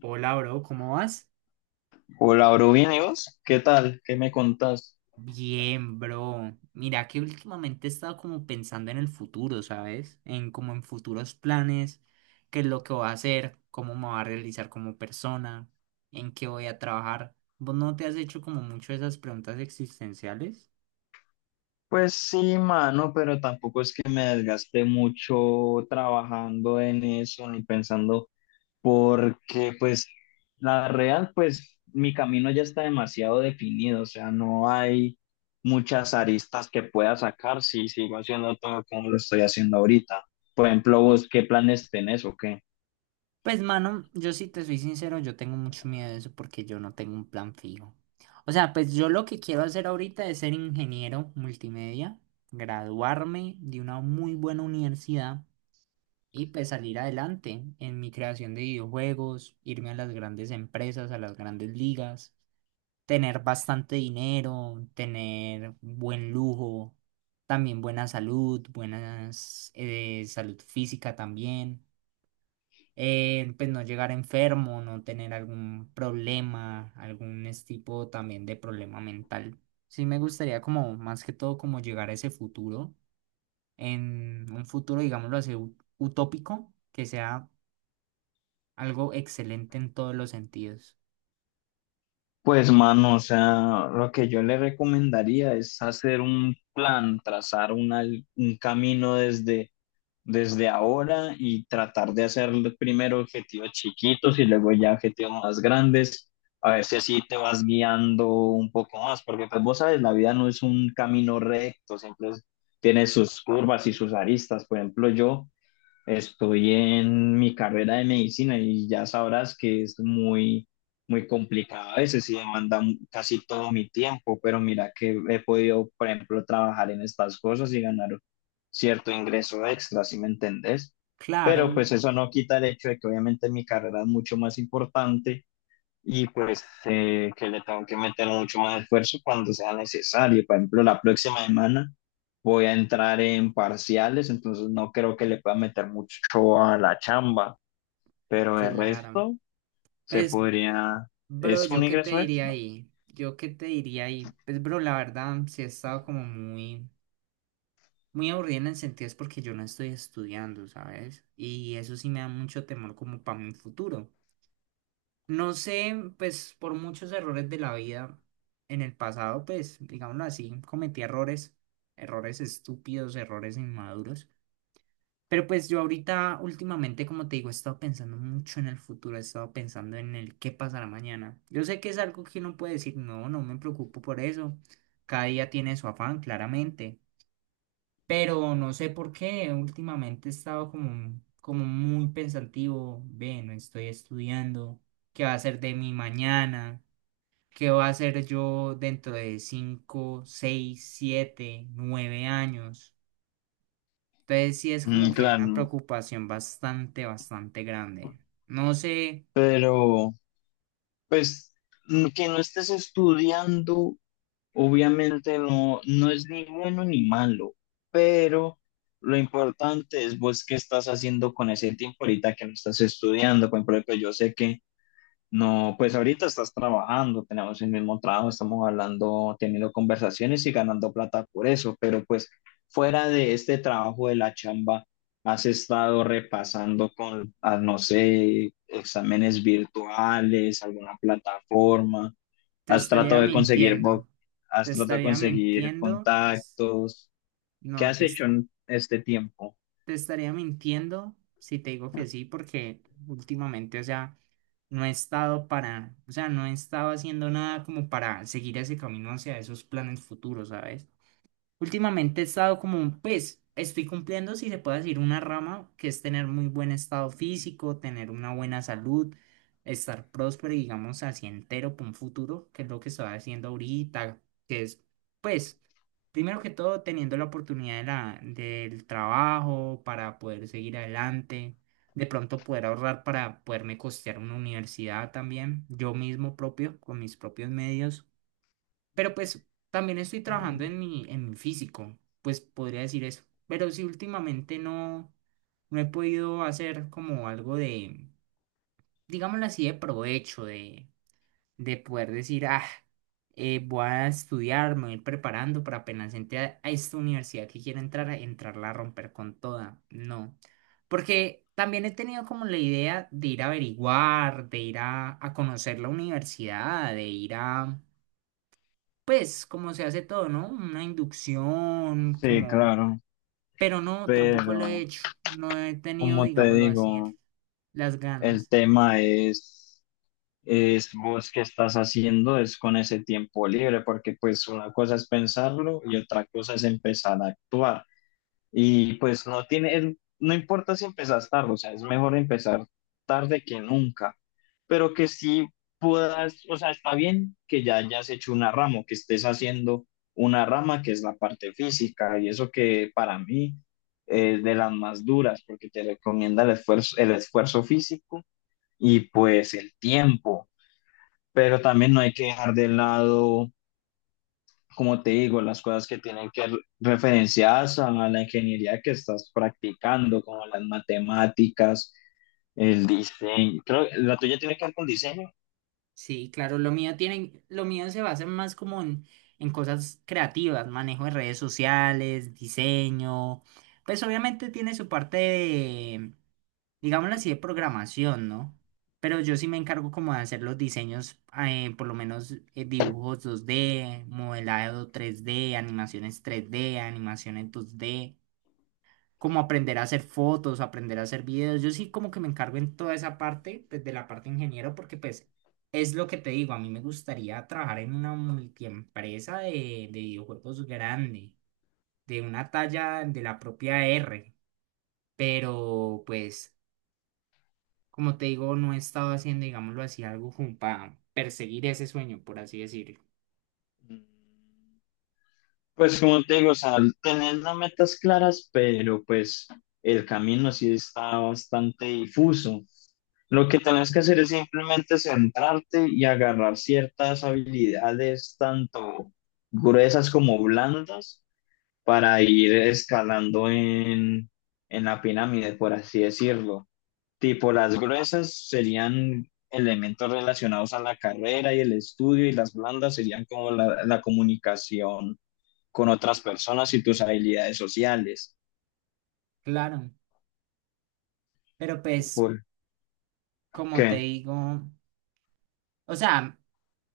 Hola, bro, ¿cómo vas? Hola, bro, bien, ¿y vos? ¿Qué tal? ¿Qué me contás? Bien, bro. Mira que últimamente he estado como pensando en el futuro, ¿sabes? En como en futuros planes, qué es lo que voy a hacer, cómo me voy a realizar como persona, en qué voy a trabajar. ¿Vos no te has hecho como mucho esas preguntas existenciales? Pues sí, mano, pero tampoco es que me desgaste mucho trabajando en eso ni pensando, porque pues la real, pues mi camino ya está demasiado definido, o sea, no hay muchas aristas que pueda sacar si sigo haciendo todo como lo estoy haciendo ahorita. Por ejemplo, vos, ¿qué planes tenés o qué? Pues, mano, yo si te soy sincero, yo tengo mucho miedo de eso porque yo no tengo un plan fijo. O sea, pues yo lo que quiero hacer ahorita es ser ingeniero multimedia, graduarme de una muy buena universidad y pues salir adelante en mi creación de videojuegos, irme a las grandes empresas, a las grandes ligas, tener bastante dinero, tener buen lujo, también buena salud, buenas salud física también. Pues no llegar enfermo, no tener algún problema, tipo también de problema mental. Sí me gustaría como más que todo como llegar a ese futuro, en un futuro digámoslo así utópico, que sea algo excelente en todos los sentidos. Pues mano, o sea, lo que yo le recomendaría es hacer un plan, trazar un camino desde ahora y tratar de hacer primero objetivos chiquitos y luego ya objetivos más grandes, a ver si así te vas guiando un poco más, porque pues vos sabes, la vida no es un camino recto, siempre tiene sus curvas y sus aristas. Por ejemplo, yo estoy en mi carrera de medicina y ya sabrás que es muy complicado a veces y demanda casi todo mi tiempo, pero mira que he podido, por ejemplo, trabajar en estas cosas y ganar cierto ingreso extra, ¿si me entendés? Pero Claro, pues eso no quita el hecho de que obviamente mi carrera es mucho más importante y pues que le tengo que meter mucho más esfuerzo cuando sea necesario. Por ejemplo, la próxima semana voy a entrar en parciales, entonces no creo que le pueda meter mucho a la chamba, pero el claro. resto se Pues, podría, bro, es ¿yo un qué te ingreso diría extra. ahí? ¿Yo qué te diría ahí? Pues, bro, la verdad, sí he estado como muy, muy aburrida en el sentido es porque yo no estoy estudiando, ¿sabes? Y eso sí me da mucho temor como para mi futuro. No sé, pues, por muchos errores de la vida en el pasado, pues, digámoslo así, cometí errores, errores estúpidos, errores inmaduros. Pero pues yo ahorita, últimamente, como te digo, he estado pensando mucho en el futuro, he estado pensando en el qué pasará mañana. Yo sé que es algo que uno puede decir, no, no me preocupo por eso. Cada día tiene su afán, claramente. Pero no sé por qué, últimamente he estado como, como muy pensativo, ve, no estoy estudiando, qué va a ser de mi mañana, qué va a ser yo dentro de 5, 6, 7, 9 años. Entonces sí es como que una Claro, preocupación bastante, bastante grande. No sé, pero pues, que no estés estudiando, obviamente no, no es ni bueno ni malo, pero lo importante es vos qué estás haciendo con ese tiempo ahorita que no estás estudiando. Por ejemplo, yo sé que no, pues ahorita estás trabajando, tenemos el mismo trabajo, estamos hablando, teniendo conversaciones y ganando plata por eso, pero pues fuera de este trabajo de la chamba, has estado repasando con, no sé, exámenes virtuales, alguna plataforma, te has estaría tratado de conseguir, mintiendo. Te has tratado de estaría conseguir mintiendo. contactos, ¿qué No, has te, es- hecho en este tiempo? Te estaría mintiendo si te digo que sí, porque últimamente, o sea, no he estado para, o sea, no he estado haciendo nada como para seguir ese camino hacia esos planes futuros, ¿sabes? Últimamente he estado como un pues, estoy cumpliendo, si se puede decir, una rama que es tener muy buen estado físico, tener una buena salud, estar próspero y digamos así entero para un futuro, que es lo que estoy haciendo ahorita, que es pues, primero que todo, teniendo la oportunidad de del trabajo para poder seguir adelante, de pronto poder ahorrar para poderme costear una universidad también, yo mismo propio, con mis propios medios. Pero pues también estoy trabajando en mi físico, pues podría decir eso. Pero sí, últimamente no, no he podido hacer como algo de, digámoslo así, de provecho, de poder decir, voy a estudiar, me voy a ir preparando para apenas a esta universidad que quiero entrar, a entrarla a romper con toda. No. Porque también he tenido como la idea de ir a averiguar, de ir a conocer la universidad, de ir a pues como se hace todo, ¿no? Una inducción, Sí, como... claro, Pero no, tampoco lo he pero hecho. No he tenido, como te digámoslo así, digo, las el ganas. tema es vos qué estás haciendo es con ese tiempo libre, porque pues una cosa es pensarlo y otra cosa es empezar a actuar. Y pues no tiene, no importa si empezas tarde, o sea, es mejor empezar tarde que nunca, pero que sí puedas, o sea, está bien que ya hayas hecho una rama, o que estés haciendo una rama que es la parte física y eso que para mí es de las más duras porque te recomienda el esfuerzo físico y pues el tiempo, pero también no hay que dejar de lado, como te digo, las cosas que tienen que referenciadas a la ingeniería que estás practicando, como las matemáticas, el diseño. Creo que la tuya tiene que ver con diseño. Sí, claro, lo mío tiene, lo mío se basa más como en cosas creativas, manejo de redes sociales, diseño. Pues obviamente tiene su parte digámoslo así, de programación, ¿no? Pero yo sí me encargo como de hacer los diseños, por lo menos dibujos 2D, modelado 3D, animaciones 3D, animaciones 2D, como aprender a hacer fotos, aprender a hacer videos. Yo sí como que me encargo en toda esa parte, pues de la parte ingeniero, porque pues es lo que te digo, a mí me gustaría trabajar en una multiempresa de videojuegos grande, de una talla de la propia R, pero pues... Como te digo, no he estado haciendo, digámoslo así, algo como para perseguir ese sueño, por así decirlo. Mm, Pues como te digo, o sea, tener las metas claras, pero pues el camino sí está bastante difuso. Lo que tenés que hacer es simplemente centrarte y agarrar ciertas habilidades, tanto gruesas como blandas, para ir escalando en la pirámide, por así decirlo. Tipo, las gruesas serían elementos relacionados a la carrera y el estudio, y las blandas serían como la comunicación con otras personas y tus habilidades sociales. Claro, pero pues, ¿Por como te qué? digo, o sea,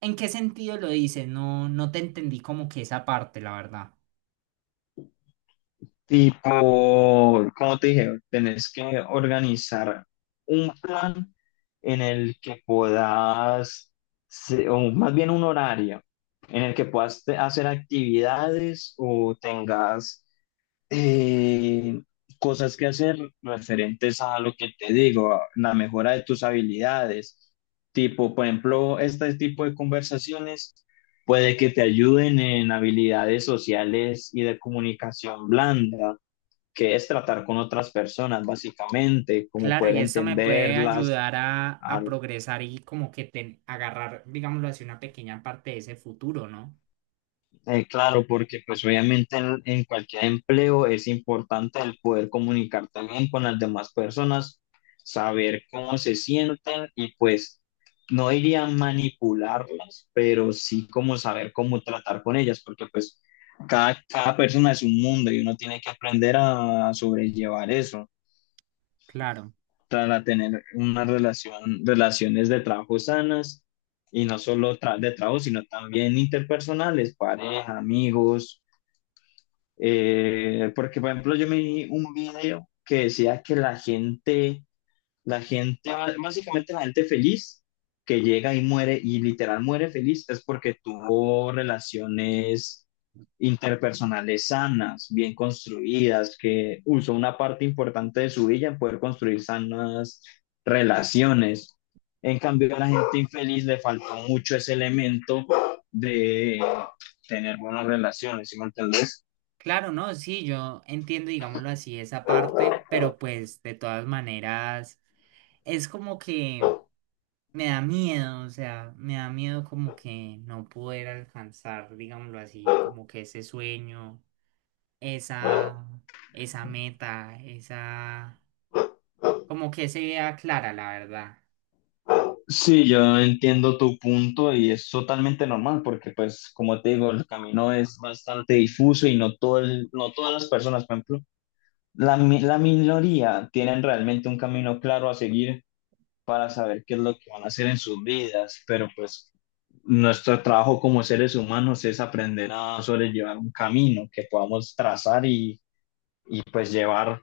¿en qué sentido lo dices? No, no te entendí como que esa parte, la verdad. Tipo, como te dije, tenés que organizar un plan en el que puedas, o más bien un horario, en el que puedas hacer actividades o tengas eh, cosas que hacer referentes a lo que te digo, a la mejora de tus habilidades. Tipo, por ejemplo, este tipo de conversaciones puede que te ayuden en habilidades sociales y de comunicación blanda, que es tratar con otras personas, básicamente, como Claro, poder y eso me puede entenderlas. ayudar a al- progresar y como que agarrar, digámoslo así, una pequeña parte de ese futuro, ¿no? Claro, porque pues obviamente en cualquier empleo es importante el poder comunicar también con las demás personas, saber cómo se sienten y pues no diría manipularlas, pero sí como saber cómo tratar con ellas, porque pues cada persona es un mundo y uno tiene que aprender a sobrellevar eso. Claro. Para tener unas relaciones de trabajo sanas y no solo de trabajo, sino también interpersonales, pareja, amigos, porque por ejemplo yo me vi un video que decía que la gente, básicamente la gente feliz que llega y muere y literal muere feliz es porque tuvo relaciones interpersonales sanas, bien construidas, que usó una parte importante de su vida en poder construir sanas relaciones. En cambio, a la gente infeliz le faltó mucho ese elemento de tener buenas relaciones, ¿sí me entendés? Claro, no, sí, yo entiendo, digámoslo así, esa parte, pero pues de todas maneras es como que me da miedo, o sea, me da miedo como que no poder alcanzar, digámoslo así, como que ese sueño, esa, esa meta, esa, como que se vea clara, la verdad. Sí, yo entiendo tu punto y es totalmente normal porque, pues, como te digo, el camino es bastante difuso y no todo el- no todas las personas, por ejemplo, la minoría tienen realmente un camino claro a seguir para saber qué es lo que van a hacer en sus vidas, pero pues nuestro trabajo como seres humanos es aprender a sobrellevar un camino que podamos trazar y pues llevar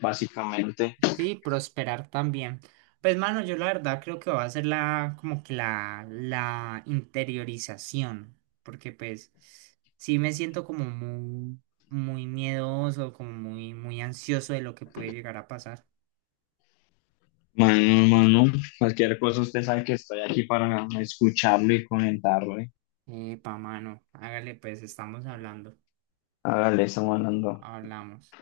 básicamente Sí, prosperar también. Pues, mano, yo la verdad creo que va a ser la, como que la interiorización, porque pues sí me siento como muy, muy miedoso, como muy, muy ansioso de lo que puede llegar a pasar. mano a mano. Cualquier cosa, usted sabe que estoy aquí para escucharlo y comentarlo, ¿eh? Epa, mano, hágale pues, estamos hablando, Hágale, estamos hablando. hablamos.